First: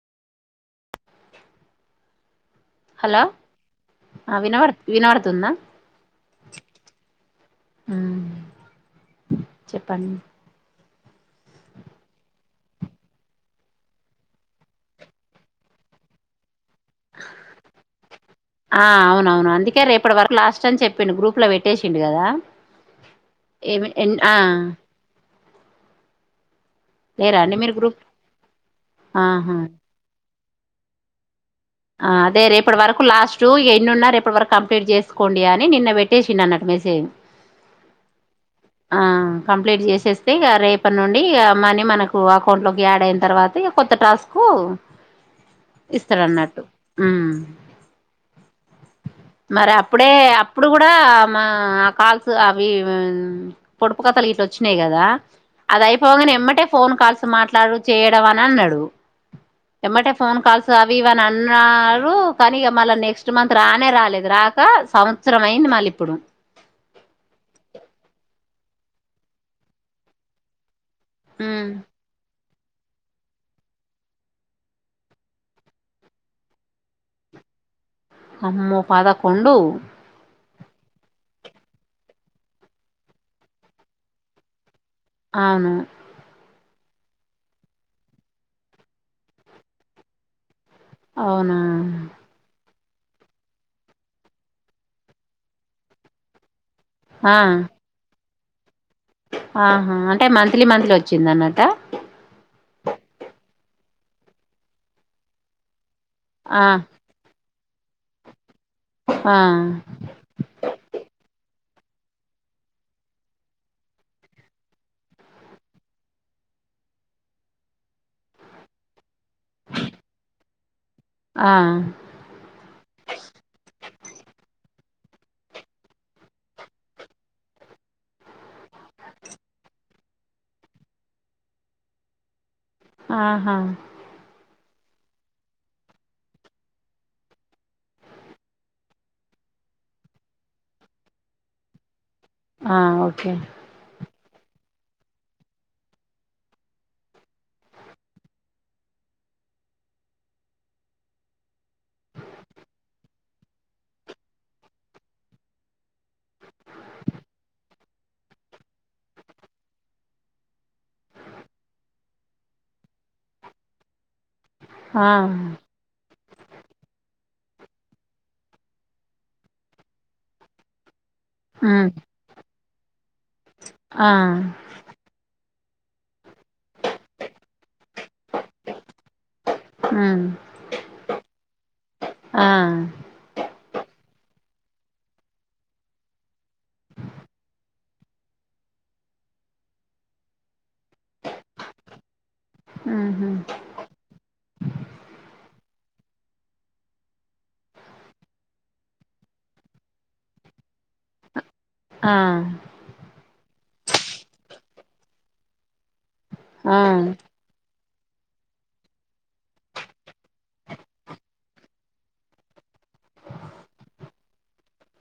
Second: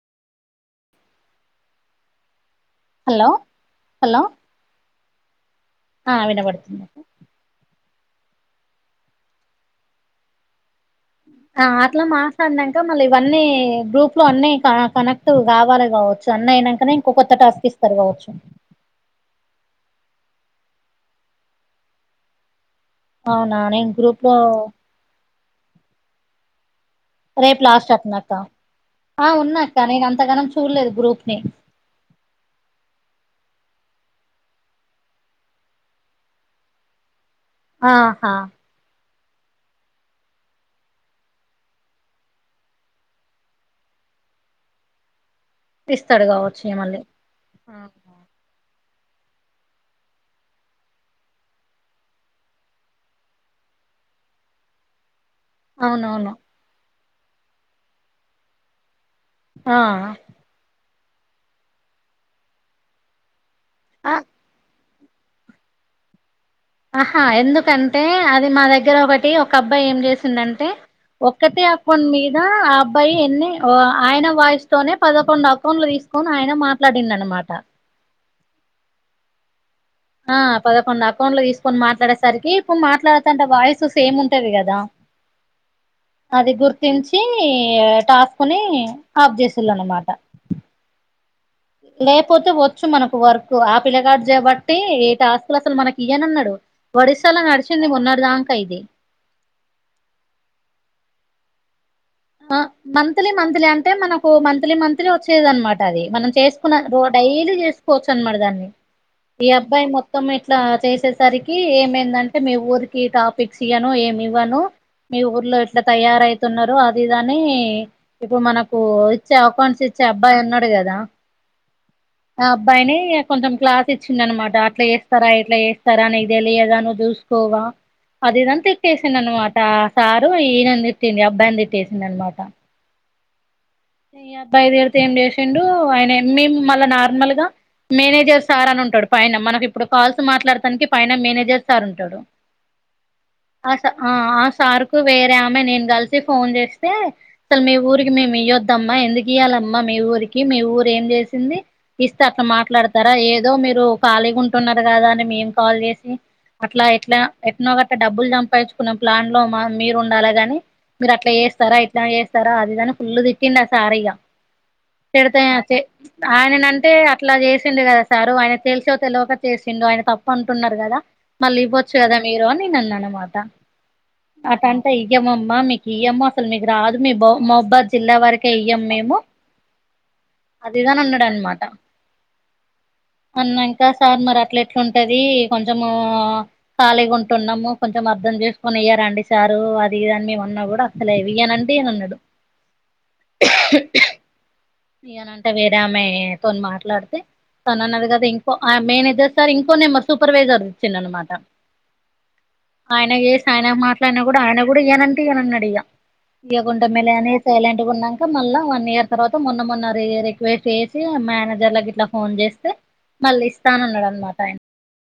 Hello hello వినా వర్ వినబడుతుందా ఆ వినబడుతుంది ఉమ్ చెప్పండి ఆ అట్లా మాట్లాడినాక మళ్ళీ ఇవన్నీ గ్రూప్ లో అన్ని కనెక్ట్ కావాల కావచ్చు అన్న అయినాక అనే ఇంకో కొత్త టాస్క్ ఇస్తారు కావచ్చు ఇప్పటి వరకు లాస్ట్ టని చెప్పిడు గ్రూప్ లో పెట్టేసిడు కదా అవునాను ఏమి నేను ఎన్ గ్రూప్ ఆ లో లేరా అండి రేపు మీరు లాస్ట్ గ్రూప్ అట్న్నాక ఆ ఆహా ఉన్నాక్క నేను అంతగానం చూలేదు గ్రూప్ని అదే రేపుటి వరకు లాస్ట్ ఎన్నున్నేప్పటి వరకు కంప్లీట్ చేసుకోండి అని నిన్న పెట్టేసిన్న అన్నట్టు మెసేజ్ ఆహా కంప్లీట్ చేసేస్తే ఇక రేపటి నుండి మనీ మనకు అకౌంట్లోకి యాడ్ అయిన తర్వాతక కొత్త టాస్క్ ఇస్తాడు ఇిస్తడుగా అన్నట్టు వచ్చు మళ ఉమ్ మరి అప్పుడే అప్పుడు కూడా మా ఆ కాల్స్ అవి పొడుపు కథల ఇట్ వచ్చినాయి కదా అద అపో అ అవునవును ఎమ్మటే ఫోన్ కాల్స్ మాట్లాడు చేయడం అని అన్నాడు ఆ ఎ మట ఫోన్ కల్స్ వ అ అన్నారు కానీక మళ్ళ నెక్స్ట్ మంత్ రానే ఆ రాలేదు రాక సంవత్సరం అయింది మళ్ళ ఇప్పుడు ఆహా ఎందుకంటే అది మా దగ్గర ఒకటి ఒక అబ్బాయి ఏం చేసిందంటే ఒక్కతే ఉమ్. అక్కండి మీరు ఆ అబ్బాయి ఎన్ని ఆయన వాయిస్ తోనే పదకొండు అక్కన్లు తీసుకొని ఆయన మాట్లాడింది అనమాట అమ్మో పాదకుం ఆ పదకొండు అకౌంట్లు తీసుకొని మాట్లాడేసరికి ఇప్పుడు మాట్లాడతంటే వాయిస్ స ఏము ఉంటాది కదా. అవును. అది గుర్తింఛీ టాస్కుని ఆఫ్ చేసిళ్ళ అన్నమాట. అవునా. వొచ్చ మనకు వర్క్ ఆ పిలగాడు చేయబట్టి టాస్కులు అసలు మనకి ఇయ్యానన్నాడు. ఆ ఒడిశాలో నడిచింది మొన్నటి దాంక. ఖైదీ. ఆహా అంటే మంత్లీ మంత్లీ వొచ్చింద అన్నట. అ మంత్లీ మంత్లీ అంటే మనకు మంత్లీ మంత్లీ వొచ్చేది అన్నమ. మనం ఆ చేసుకున్న ఓ డైలీ చేసు. పొచన్ మరదల్ని. ఆ ఈ అబ్బాయి మొత్తం ఇట్లా చేసేసరి. ఇ ఏమేందంటే మీ ఊరికి టాపిక్స్ ఇవ్వను ఏమి ఇవ్వను మీ ఊర్లో ఇట్లా తయారతున్నారు. ఇదనీ ఇప్పుడు మనకూ. చౌకన్స్ ఇచ్చే అబ్బాయి అన్న. అంతే గద. ఆ ఆ అబ్బాయినీ కొంచెం క్లాస్ ఇచ్చింది అన్నమాట అట్లా చే. సరే ఎట్లా చేేస్తారా అని నీకు తెలియదా నువ్ చూసుకోవా అది ఇదని తిట్టేసింది అన్నమాట ఆ సారు ఈయన తిట్టింది ఈ అబ్బాయిని తి. చేసిండు అన్నమాట. ఆహా. ఈ అబ్బాయి తిడితే ఎమ్ చేసిండు అయన మేమ్ మళ్ళా నార్మల్ గా మేనేజర్ సార్ అని ఉంటాడు పైన మనకి ఇప్పుడు కాల్స్ మాట్లాడతానికి పైన మేనేజర్ సార్ ఉంటాడు. ఆ ఓకే. స ఆ ఆ సార్ కు వేరే ఆమె నేను కలిసి ఫోన్ చేస్తే అసలు మీ ఊరికి మేముయ్యొద్. ఏందమ్మా ఎందుకీయాలమ్మ మీ ఊరికి మీ ఊరు ఏమ్ చేసింది ఇస్తే అట్లా మాట్లాడతారా ఏదో మీరు కాలిగా ఉంటున్నారు కదా అని మేమ్ కాల్ చేస్తే అట్లా ఇట్లా ఎట్నో గట్ట డబ్బులు చంపచ్చుకున్న ప్లాంట్ లో మ మీరు ఉండాలాగాని మీరు అట్లా చేస్తారా ఇట్లా చేస్తారా అదిదని ఫుల్ తీ. కిన్నా సారయ్య. ఆ తిడితే అచ్చే. ఆయన అంటే అట్లా జెసిండు కదా సారు ఆయన తెలిసో తెలువక చేసిండు ఆయన తప్ప అంటున్నారు కదా. మళ్ళీ ఉమ్. వోచ్చారా మీరు. తినన్నన్న మ. త ఆ అటంటే ఈటె మమ్. మమ్మి కియ మ్మా. అసలు మీకు రాదు మీ బో మహాబాద్ జిల్లా వారి. ఇయ్యం మేము ఆ అది ఇది అని అన్నాడు అనమాట ఆ అన్నంక సార్ మ. గట్ల ఎట్లా ఉంటదీ కొంచమూ కాలిగా ఉంటున్నాము కొంచము అర్ధం చేసుకొని ఇయ్యారండి సారూ అది ఇదీ అని మేమున్నా కూడా అసలే ఇయ్యాన్నంటే ఇయ్యాన్నానాడు. [inaudible] ఇయనంటే వేరే ఆమె తోని మాట్లాడితే తను అన్నది కదా ఇంకో అ మేనజర్ సార్ ఇంకో నెంబర్ సూపర్వైజర్ ఇచ్చింది అన్నమాట. ఆ. ఆయన చేసి ఆయన మాట్లాడినా కూడా ఆయన కూడా ఇయ్యనుంటే ఇయ్యను అన్నాడు ఇగ ఆ ఇయ్యాకుంటాములే అనేసి సైలెంట్ డుకున్నాక మళ్ళా వన్ ఇయర్ తర్వాత మొన్న మొన్న ర రిక్వెస్ట్ చేసి మేనేజర్ కి ఇట్లా ఫోన్ చేస్తే మళ్ళీ ఇస్తానున్నాడు అనమాట ఆయన